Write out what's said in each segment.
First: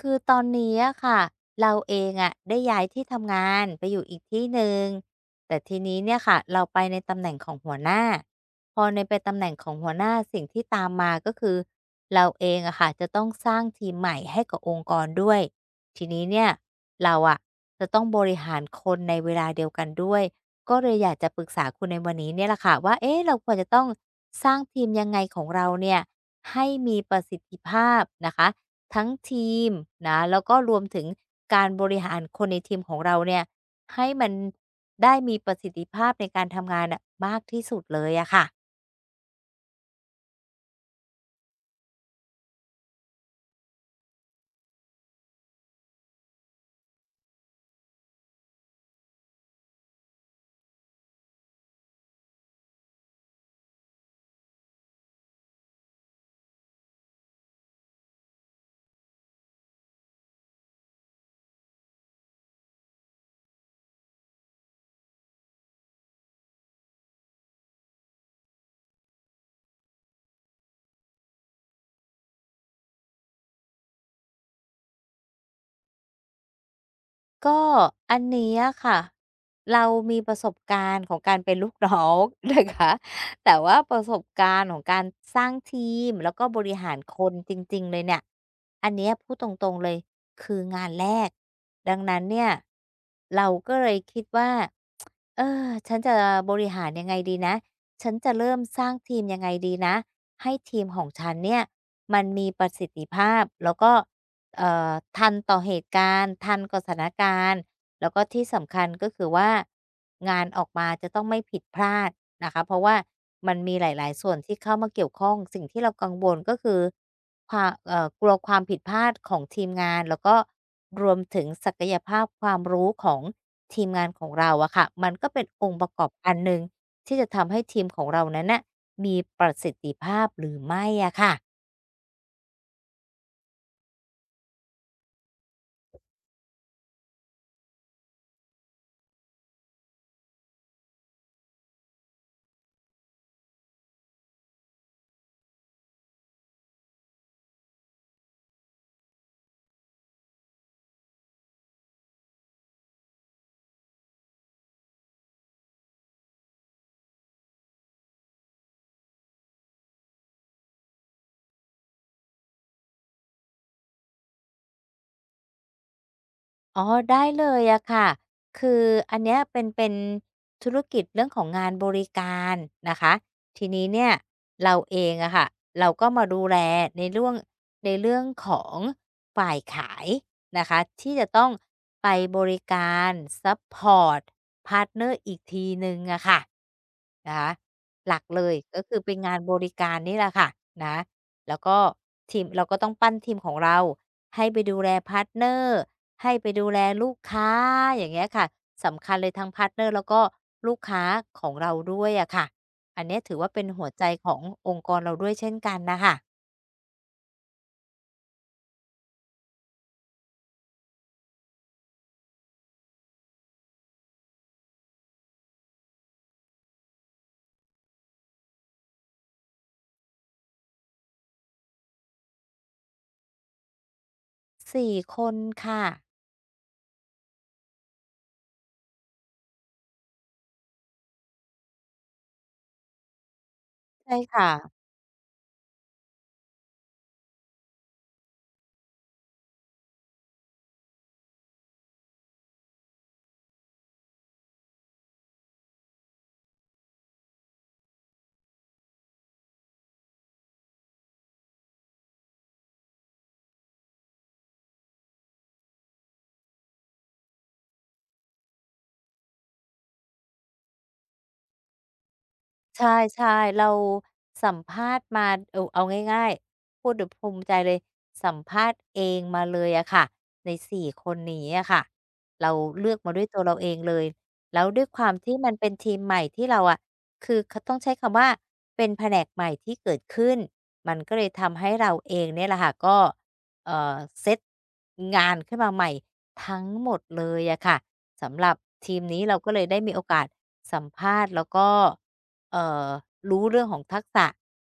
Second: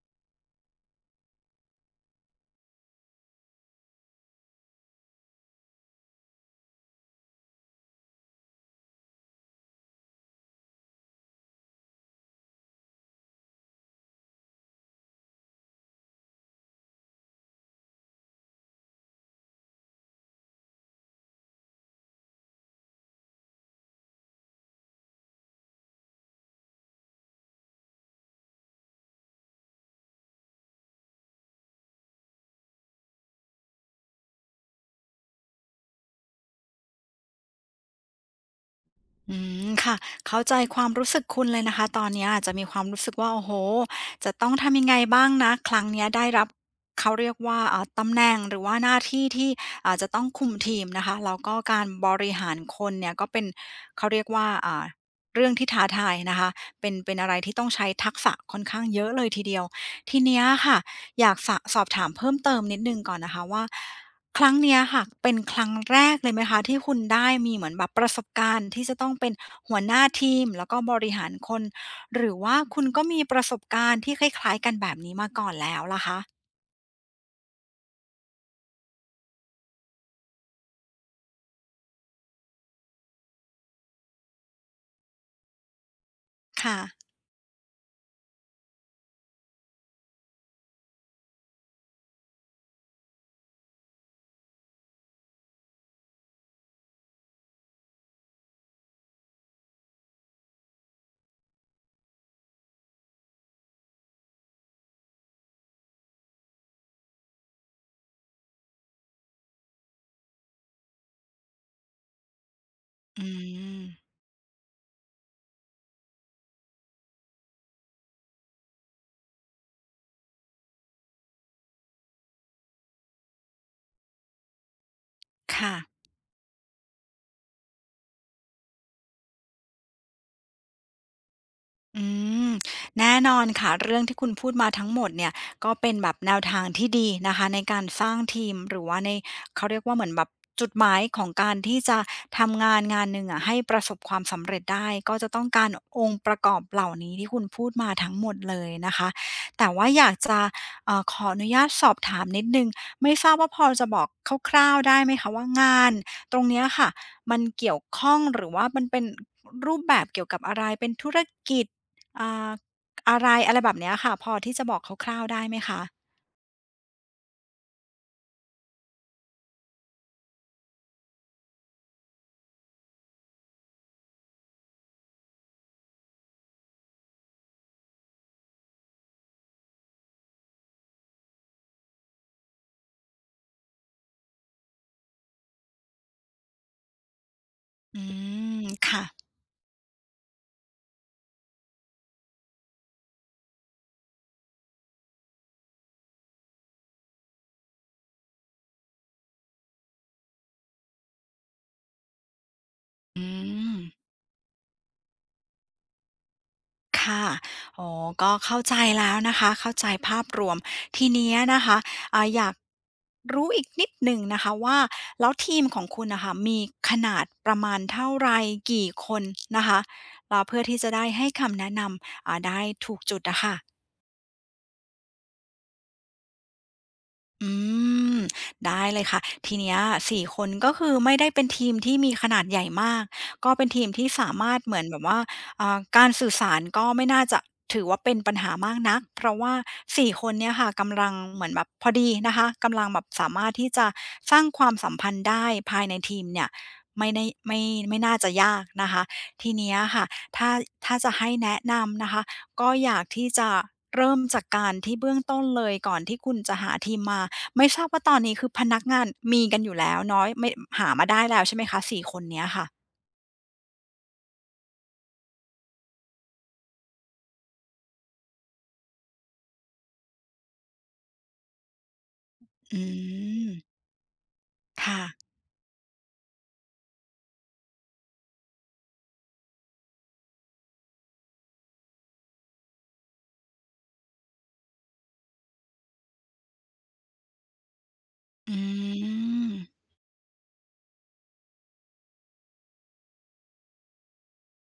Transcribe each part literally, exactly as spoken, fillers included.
คือตอนนี้อะค่ะเราเองอะได้ย้ายที่ทำงานไปอยู่อีกที่หนึ่งแต่ทีนี้เนี่ยค่ะเราไปในตำแหน่งของหัวหน้าพอในไปตำแหน่งของหัวหน้าสิ่งที่ตามมาก็คือเราเองอะค่ะจะต้องสร้างทีมใหม่ให้กับองค์กรด้วยทีนี้เนี่ยเราอะจะต้องบริหารคนในเวลาเดียวกันด้วยก็เลยอยากจะปรึกษาคุณในวันนี้เนี่ยแหละค่ะว่าเอ๊ะเราควรจะต้องสร้างทีมยังไงของเราเนี่ยให้มีประสิทธิภาพนะคะ ทั้งทีมนะแล้วก็รวมถึงการบริหารคนในทีมของเราเนี่ยให้มันได้มีประสิทธิภาพในการทำงานน่ะมากที่สุดเลยอะค่ะอืมค่ะเข้าใจความรู้สึกคุณเลยนะคะตอนเนี้ยอาจจะมีความรู้สึกว่าโอ้โหจะต้องทำยังไงบ้างนะครั้งเนี้ยได้รับเขาเรียกว่าเอ่อตำแหน่งหรือว่าหน้าที่ที่อาจจะต้องคุมทีมนะคะแล้วก็การบริหารคนเนี่ยก็เป็นเขาเรียกว่าอ่าเรื่องที่ท้าทายนะคะเป็นเป็นอะไรที่ต้องใช้ทักษะค่อนข้างเยอะเลยทีเดียวทีเนี้ยค่ะอยากสะสอบถามเพิ่มเติมนิดนึงก่อนนะคะว่า ครั้งเนี้ยค่ะเป็นครั้งแรกเลยไหมคะที่คุณได้มีเหมือนแบบประสบการณ์ที่จะต้องเป็นหัวหน้าทีมแล้วก็บริหารคนหรือว่าคุณก็มีประสบการณ์ที่คล้ายๆกันแบบนี้มาก่อนแล้วล่ะคะก็อันเนี้ยค่ะเรามีประสบการณ์ของการเป็นลูกน้อง นะคะแต่ว่าประสบการณ์ของการสร้างทีมแล้วก็บริค่ะหารคนจริงๆเลยเนี่ยอันเนี้ยพูดตรงๆเลยคืองานแรกดังนั้นเนี่ยเราก็เลยคิดว่า เออฉันจะบริหารยังไงดีนะ ฉันจะเริ่มสร้างทีมยังไงดีนะ ให้ทีมของฉันเนี่ยมันมีประสิทธิภาพ แล้วก็เอ่อทันต่อเหตุการณ์ ทันกับสถานการณ์ แล้วก็ที่สำคัญก็คือว่างานออกมาจะต้องไม่ผิดพลาดนะคะเพราะว่าอืมันมีหมลายๆส่วนที่เข้ามาเกี่ยวข้องสิ่งที่เรากังวลก็คือความเอ่อกลัวความผิดพลาดของทีมงานแล้วก็รวมถึงศักยภาพความรู้ของทีมงานของเราอะค่ะมันก็เป็นองค่ะ ค์ประกอบอันหนึ่งที่จะทำให้ทีมของเรานั้นน่ะมีประสิทธิภาพหรือไม่อะค่ะ อืมแน่นอนค่ะเรื่องที่คุณพูดมาทั้งหมดเนี่ยก็เป็นแบบแนวทางที่ดีนะคะในการสร้างทีมหรือว่าในเขาเรียกว่าเหมือนแบบจุดหมายของการที่จะทำงานงานหนึ่งอะให้ประสบความสำเร็จได้ก็จะต้องการองค์ประกอบเหล่านี้ที่คุณพูดมาทั้งหมดเลยนะคะแต่ว่าอยากจะเอ่อขออนุญาตสอบถามนิดนึงไม่ทราบว่าพอจะบอกคร่าวๆได้ไหมคะว่างานตรงเนี้ยค่ะมันเกี่ยวข้องหรือว่ามันเป็นรูปแบบเกี่ยวกับอะไรเป็นธุรกิจ อ่าอะไรอะไรแบบเนี้ยค่ะพอที่จะบอกคร่าวๆได้ไหมคะอ๋อได้เลยอะค่ะ คืออันเนี้ยเป็นเป็นธุรกิจเรื่องของงานบริการนะคะ ทีนี้เนี่ยเราเองอะค่ะเราก็มาดูแลในเรื่องในเรื่องของฝ่ายขายนะคะที่จะต้องไปบริการซัปพอร์ตพาร์ตเนอร์อีกทีหนึ่งอะค่ะนะคะอืหลักเลยมก็คือค่ะเป็นงานบริการนี่แหละค่ะนะแล้วก็ทีมเราก็ต้องปั้นทีมของเราให้ไปดูแลพาร์ตเนอร์ ให้ไปดูแลลูกค้าอย่างเงี้ยค่ะสำคัญเลยทั้งพาร์ตเนอร์แล้วก็ลูกค้าของเราด้วยอะค่ะอันเนี้ยอืถือว่าเป็นมหัวใจขององค์กรเราด้วยเช่นกันนะค่ะค่ะอ๋อก็เข้าใจแล้วนะคะเข้าใจภาพรวมทีเนี้ยนะคะอ่าอยากรู้อีกนิดหนึ่งนะคะว่าแล้วทีมของคุณน่ะค่ะมีขนาดประมาณเท่าไรกี่คนนะคะแล้วเพื่อที่จะได้ให้คำแนะนำอ่าได้ถูกจุดอะค่ะ สี่คนค่ะอืมได้เลยค่ะทีเนี้ยสี่คนก็คือไม่ได้เป็นทีมที่มีขนาดใหญ่มากก็เป็นทีมที่ใช่สาค่ะ มารถเหมือนแบบว่าอ่าการสื่อสารก็ไม่น่าจะถือว่าเป็นปัญหามากนักเพราะว่าสี่คนเนี่ยค่ะกำลังเหมือนแบบพอดีนะคะกำลังแบบสามารถที่จะสร้างความสัมพันธ์ได้ภายในทีมเนี่ยไม่ได้ไม่ไม่น่าจะยากนะคะทีเนี้ยค่ะถ้าถ้าจะให้แนะนำนะคะก็อยากที่จะเริ่มจากการที่เบื้องต้นเลยก่อนที่คุณจะหาทีมมา ไม่ทราบว่าตอนนี้คือพนักงานมีกันอยู่แล้วเนาะไม่หามาได้แล้วใช่ไหมคะสี่คนเนี้ยค่ะใช่ๆเราสัมภาษณ์มาเอ่อเอาง่ายๆพูดเดี๋ยวภูมิใจเลยสัมภาษณ์เองมาเลยอะค่ะในสี่คนนี้อะค่ะเราอืเลือกมาด้วยตัวมเราเองเลยแล้วด้วยคค่ะวามที่มันเป็นทีมใหม่ที่เราอะคือคต้องใช้คำว่าเป็นแผนกใหม่ที่เกิดขึ้นมันก็เลยทำให้เราเองเนี่ยแหละค่ะก็เอ่อเซตงานขึ้นมาใหม่ทั้งหมดเลยอะค่ะ สำหรับอืทีมนี้เราก็เลยได้มมีโอกาสสัมภาษณ์แล้วก็เอ่อรู้เรื่องของทักษะ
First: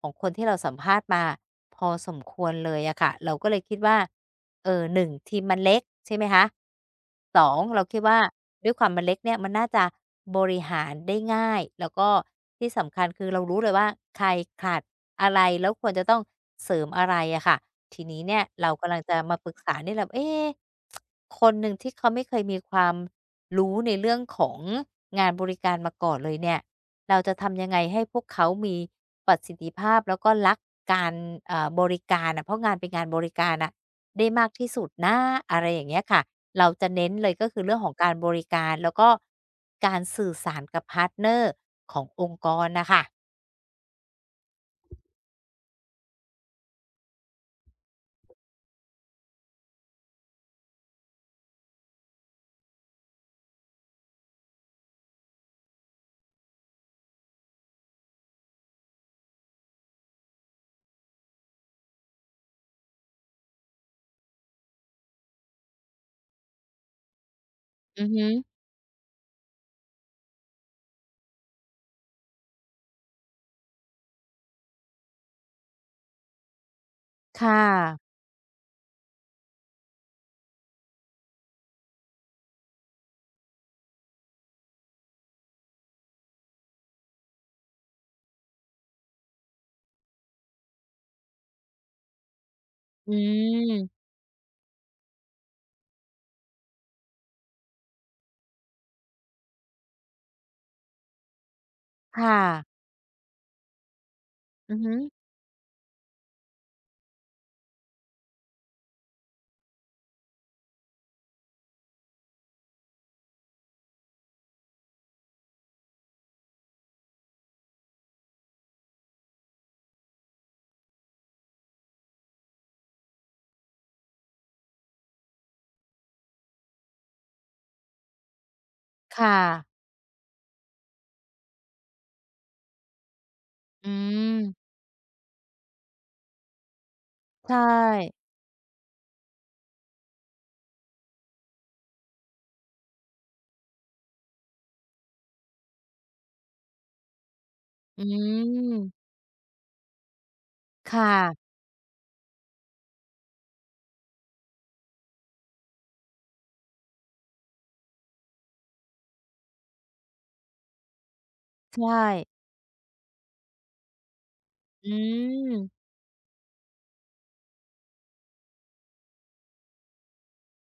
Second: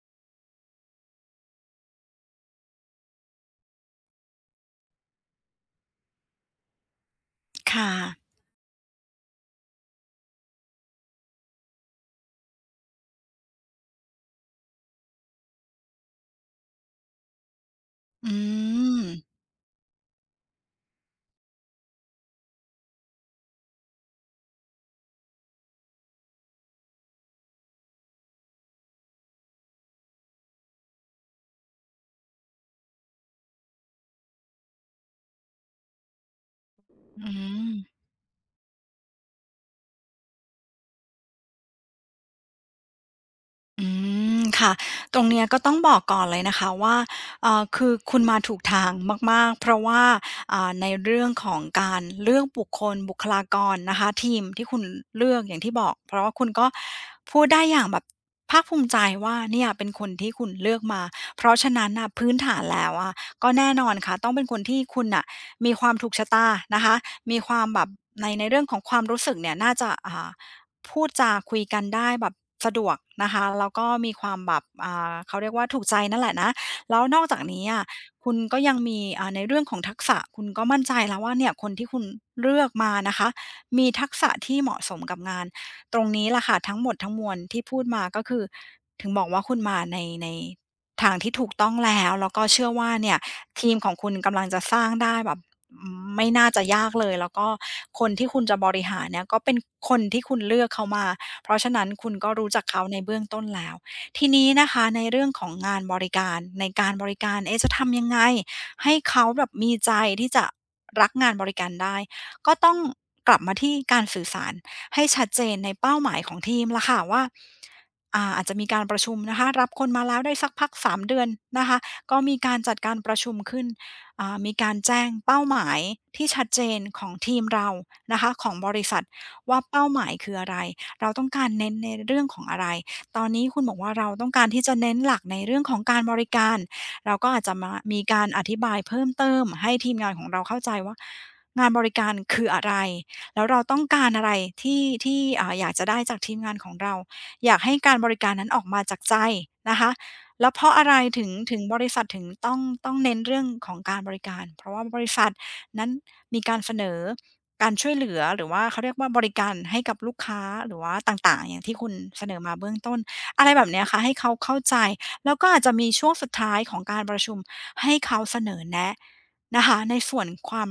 ของคนที่เราสัมภาษณ์มาพอสมควรเลยอะค่ะเราก็เลยคิดว่าเอ่อหนึ่งทีมมันเล็กใช่ไหมคะสองเราค่ะคิดว่าด้วยความมันเล็กเนี่ยมันน่าจะบริหารได้ง่ายแล้วก็ที่สำคัญคือเรารู้เลยว่าใครขาดอะไรแล้วควรจะต้องเสริมอะไรอะค่ะทีนี้อืเนี่ยเรากำลังมจะมาปรึกษานี่แหละเอ๊ะ คนหนึ่งที่เขาไม่เคยมีความรู้ในเรื่องของงานบริการมาก่อนเลยเนี่ยเราจะทำยังไงให้พวกเขามีประสิทธิภาพแล้วก็รักการเอ่อบริการน่ะเพราะงานเป็นงานบริการน่ะได้มากที่สุดนะอะไรอย่างเงี้ยค่ะเราจะเน้นเลอืยก็คือเรื่องของม การบริการแล้วก็การสื่อสารกับพาร์ตเนอร์ขององค์กรน่ะค่ะอืมค่ะตรงเนี้ยก็ต้องบอกก่อนเลยนะคะว่าเอ่อคือคุณมาถูกทางมากๆเพราะว่าอ่าในเรื่องของการเลือกบุคคลบุคลากรนะคะทีมที่คุณเลือกอย่างที่บอกเพราะว่าคุณก็พูดได้อย่างแบบภาคภูมิใจว่าเนี่ยเป็นคนที่คุณเลือกมาเพราะฉะนั้นน่ะพื้นฐานแล้วอะก็แน่นอนค่ะต้องเป็นคนที่คุณน่ะมีความถูกชะตานะคะมีความแบบอือฮึในในเรื่องของความรู้สึกเนี่ยน่าจะอ่า พูดจาคุยกันได้แบบสะดวกนะคะแล้วก็มีความแบบอ่าเขาเรียกว่าถูกใจนั่นแหละนะแล้วนอกจากค่ะนี้อะคุณก็ยังมีอ่าในเรื่องของทักษะคุณก็มั่นใจแล้วว่าเนี่ยคนที่คุณเลือกมานะคะมีทักษะที่เหมาะสมกับงานตรงนี้ล่ะค่ะทั้งหมดทั้งมวลที่พูดมาก็คือถึงบอกว่าคุณมาในในทางที่ถูกต้องแล้วแล้วก็เชื่อว่าอืเนี่ยทีมของมคุณกำลังจะสร้างได้แบบ ไม่น่าจะยากเลยแล้วก็คนที่คุณจะบริหารเนี่ยก็เป็นคนที่คุณเลือกเขามาเพราะฉะนั้นคุณก็ค่ะรู้จักเขาในเบื้องต้นแล้วทีนี้นะอือคะฮึในเรื่องของงานบริการในการบริการเอ๊ะจะทำยังไงให้เขาแบบมีใจที่จะรักงานบริการได้ก็ต้องกลับมาที่การสื่อสารให้ชัดเจนในเป้าหมายของทีมล่ะค่ะว่าอ่าอาจจะมีการประชุมนะคะรับคนมาแล้วได้สักพักสามเดือนนะคะก็มีการจัดการประชุมขึ้น อ่ามีการแจ้งเป้าหมายที่ชัดเจนของทีมเรานะคะของบริษัทค่ะว่าเป้าหมายคืออะไรเราต้องการเน้นในเรื่องของอะไรตอนนี้คุณบอกอืว่าเราต้องการที่มจะเน้นหลักในเรื่องของการบริการเราก็อาจจะใช่ มามีการอธิบายเพิ่มเติมให้ทีมงานของเราเข้าใจว่างานบริการคืออะไรแล้วเราต้องการอะไรที่ที่อาอยากจะได้จากทีมงานของเราอยากให้การอืบริการนั้นออกมาจากมใจนะคะ แล้วเพราะอะไรค่ถึงะถึงบริษัทถึงต้องต้องเน้นเรื่องของการบริการเพราะว่าบริษัทนั้นมีการเสนอการช่วยเหลือหรือว่าเขาเรียกว่าบริการให้กับลูกค้าหรือว่าต่างๆอย่างที่ใชคุณ่เสนอมาเบื้องต้นอะไรแบบเนี้ยค่ะให้เขาเข้าใจอืแล้วก็อาจจะมมีช่วงสุดท้ายของการประชุมให้เขาเสนอแนะนะคะในส่วนความ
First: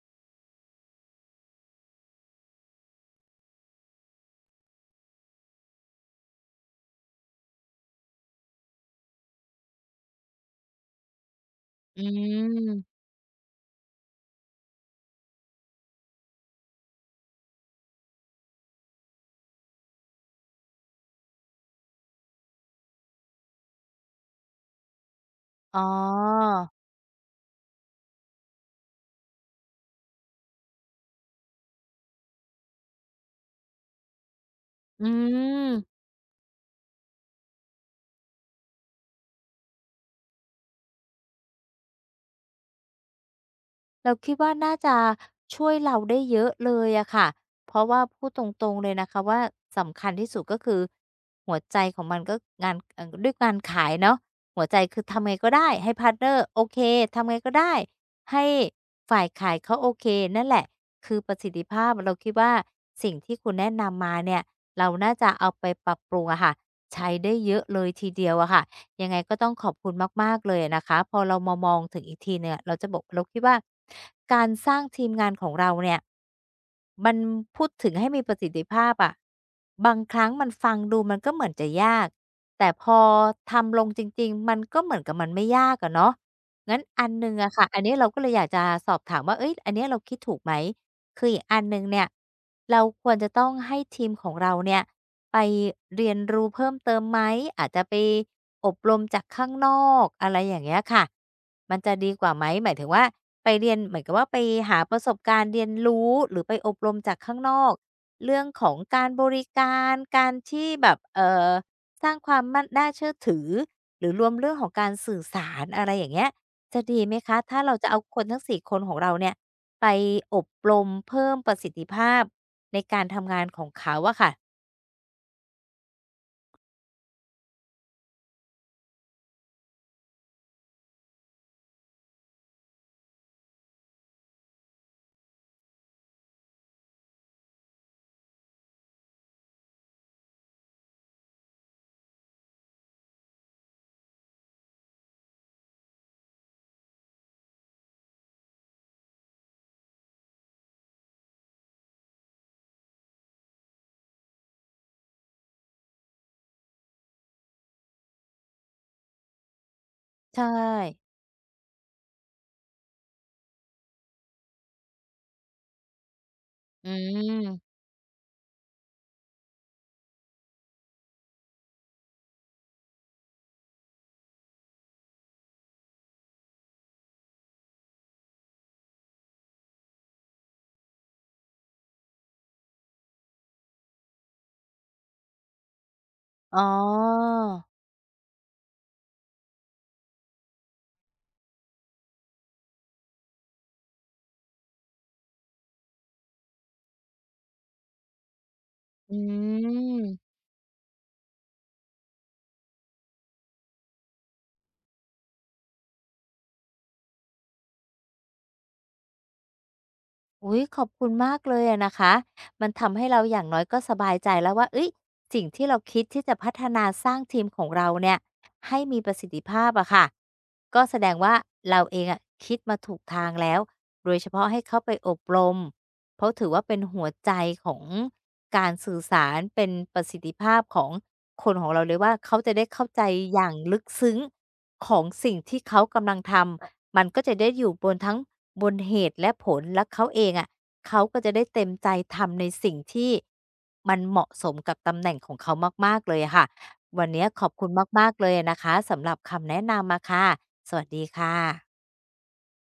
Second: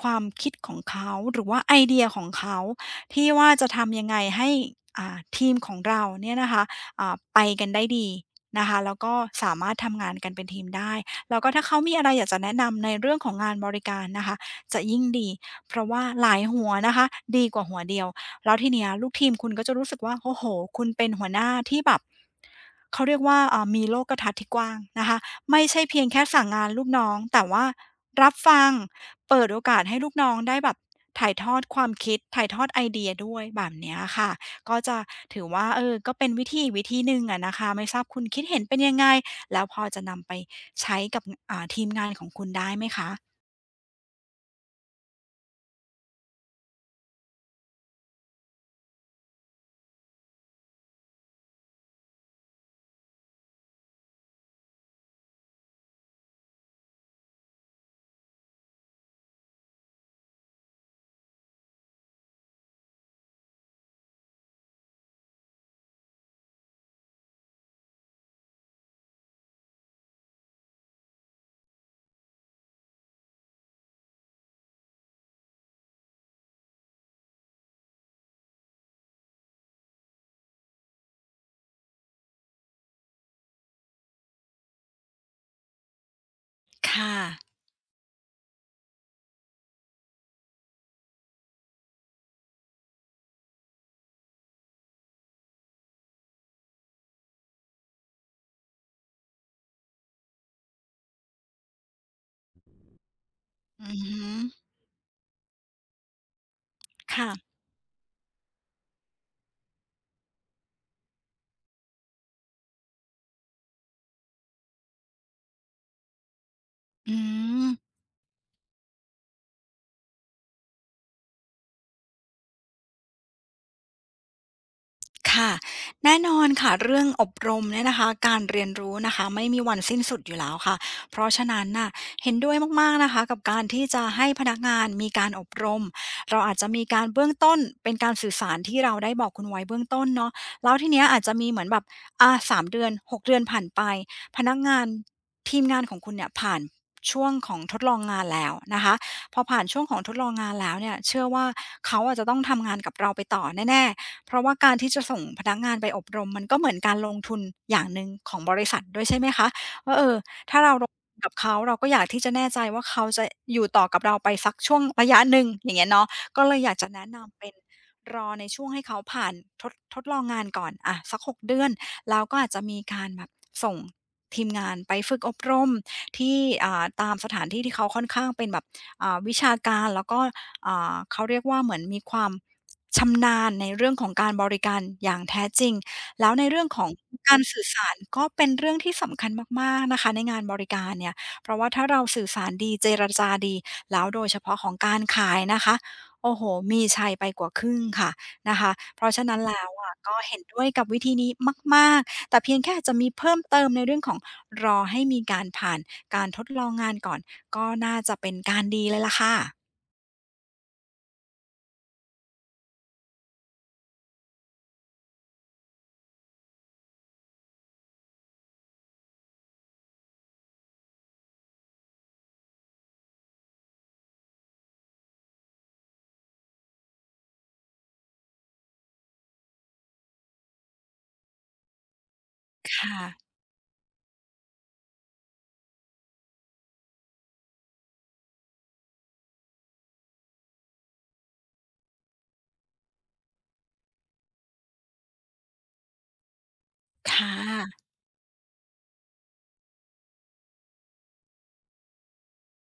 ความคิดของเขาหรือว่าไอเดียของเขาที่ว่าจะทำยังไงให้อ่าทีมของเราเนี่ยนะคะอ่าไปกันได้ดี นะคะแล้วก็สามารถทำงานกันเป็นทีมได้แล้วก็ถ้าเขามีอือะไรอยากจะแนะนำในมเรื่องของงานบริการนะคะจะยิ่งดีเพราะว่าหลายหัวนะคะดีกว่าหัวเดียวแล้วทีเนี้ยลูกทีมคุณก็จะรู้สึกว่าโอ้โหคุณเป็นหัวหน้าที่แบบเขาเรียกว่าเอ่อมีโลกทัศน์ที่กว้างนะคะไม่อ๋อใช่เพียงแค่สั่งงานลูกน้องแต่ว่ารับฟังเปิดโอกาสให้ลูกน้องได้แบบถ่ายทอดความคิดถ่ายทอดไอเดียด้วยแบบเนี้ยค่ะ ก็จะอืถือว่าม เออ ก็เป็นวิธีอีกวิธีหนึ่งอะนะคะ ไม่ทราบคุณคิดเห็นเป็นยังไง แล้วพอจะนำไปใช้กับอ่าทีมงานของคุณได้ไหมคะ เราคิดว่าน่าจะช่วยเราได้เยอะเลยอะค่ะ เพราะว่าพูดตรงๆเลยนะคะว่าสำคัญที่สุดก็คือหัวใจของมันก็งานเอ่อด้วยการขายเนาะหัวใจคือทำไงก็ได้ให้พาร์ทเนอร์โอเคทำไงก็ได้ให้ฝ่ายขายเขาโอเคนั่นแหละคือประสิทธิภาพเราคิดว่าสิ่งที่คุณแนะนำมาเนี่ยเราน่าจะเอาไปปรับปรุงอะค่ะใช้ได้เยอะเลยทีเดียวอะค่ะ ยังไงก็ต้องขอบคุณมากๆเลยนะคะพอเรามามองถึงอีกทีเนี่ยเราจะบอกเราคิดว่าการสร้างทีมงานของเราเนี่ยมันพูดถึงให้มีประสิทธิภาพอะบางครั้งมันฟังดูมันก็เหมือนจะยากแต่พอทำลงจริงๆมันก็เหมือนกับมันไม่ยากอะเนาะงั้นอันค่ะ หนึ่งอะค่ะอันนี้เราก็เลยอยากจะสอบถามว่าเฮ้ยอันเนี้ยเราคิดถูกไหม คืออีกอันหนึ่งเนี่ยเราควรจะต้องให้ทีมของเราเนี่ยไปเรียนรู้เพิ่มเติมไหมอาจจะไปอบรมจากข้างนอกอะไรอย่างเงี้ยค่ะมันจะดีกว่าไหมหมายถึงว่าไปเรียนอืเหอมือนกับฮึว่าไปหาประสบการณ์เรียนรู้หรือไปอบรมจากค่ะ ข้างนอกเรื่องของการบริการการที่แบบเอ่อสร้างความมั่นน่าเชื่อถือหรือรวมเรื่องของการสื่อสารอะไรอย่างเงี้ยจะดีไหมอืคะถ้าม เราจะเอาคนทั้งสี่คนของเราเนี่ย ไปอบรมเพิ่มประสิทธิภาพในการทำงานของเขาอะค่ะค่ะแน่นอนค่ะเรื่องอบรมเนี่ยนะคะการเรียนรู้นะคะไม่มีวันสิ้นสุดอยู่แล้วค่ะเพราะฉะนั้นน่ะเห็นด้วยมากๆนะคะกับการที่จะให้พนักงานมีการอบรมเราอาจจะมีการเบื้องต้นเป็นการสื่อสารที่เราได้บอกคุณไว้เบื้องต้นเนาะแล้วทีเนี้ยอาจจะมีเหมือนแบบอาสามเดือนหกเดือนผ่านไปพนักงานทีมงานของคุณเนี่ยผ่านช่วงของทดลองงานแล้วนะคะพอผ่านช่วงของทดลองงานแล้วเนี่ยเชื่อว่าเขาอะจะต้องทำงานกับเราไปต่อแน่ๆ เพราะว่าการที่จะส่งพนักงานไปอบรมมันก็เหมือนการลงทุนอย่างหนึ่งของบริษัทด้วยใช่ไหมคะว่าเออใช่ถ้าเราลงทุนกับเขาเราก็อยากที่จะแน่ใจว่าเขาจะอยู่ต่อกับเราไปสักช่วงระยะหนึ่งอย่างเงี้ยเนาะ จะอืแนะนำเป็นมรอในช่วงให้เขาผ่านทดทดลองงานก่อนอะสักหกเดือนแล้วก็อาจจะมีการแบบส่งทีมงานไปฝึกอบรมที่อ่าตามสถานที่ที่เขาค่อนข้างเป็นแบบอ่าวิชาการแล้วก็อ่าเขาเรียกว่าเหมือนมีความชำนาญในเรื่องของการบริการอย่างแท้จริงแล้วในอ๋อเรื่องของการสื่อสารก็เป็นเรื่องที่สำคัญมากๆนะคะในงานบริการเนี่ยเพราะว่าถ้าเราสื่อสารดีเจรจาดีแล้วโดยเฉพาะของการขายนะคะ โอ้โฮมีชัยไปกว่าครึ่งค่ะนะคะเพราะอืฉะนั้นแล้วอะก็ม เห็นด้วยกับวิธีนี้มากๆแต่เพียงแค่อาจจะมีเพิ่มเติมในเรื่องของรอให้มีการผ่านการทดลองงานก่อน ก็น่าจะเป็นการดีเลยล่ะค่ะ อุ๊ยขอบคุณมากเลยอะนะคะมันทำให้เราอย่างน้อยก็สบายใจแล้วว่าเอ้ยสิ่งที่เราคิดที่จะพัฒนาสร้างทีมของเราเนี่ยให้มีประสิทธิภาพอะค่ะก็แสดงว่าเราเองอะคิดมาถูกทางแล้วโดยเฉพาะให้เขาไปอบรมเพราะถือว่าเป็นหัวใจของการสื่อสารเป็นประสิทธิภาพของคนของเราเลยว่าเขาจะได้คเข้าใจ่ะ อย่างลึกซึ้งของสิ่งที่เขากำลังทำ มันก็จะได้อยู่บนทั้งบนเหตุและผลและเขาเองอะเขาก็จะได้เต็มใจทำในสิ่งที่มันเหมาะสมกับตำแหน่งของเขามากๆเลยอะค่ะวันเนี้ยค่ขอบคุณะมากๆเลยอะนะคะสำหรับคำแนะนำอะค่ะสวัสดีค่ะ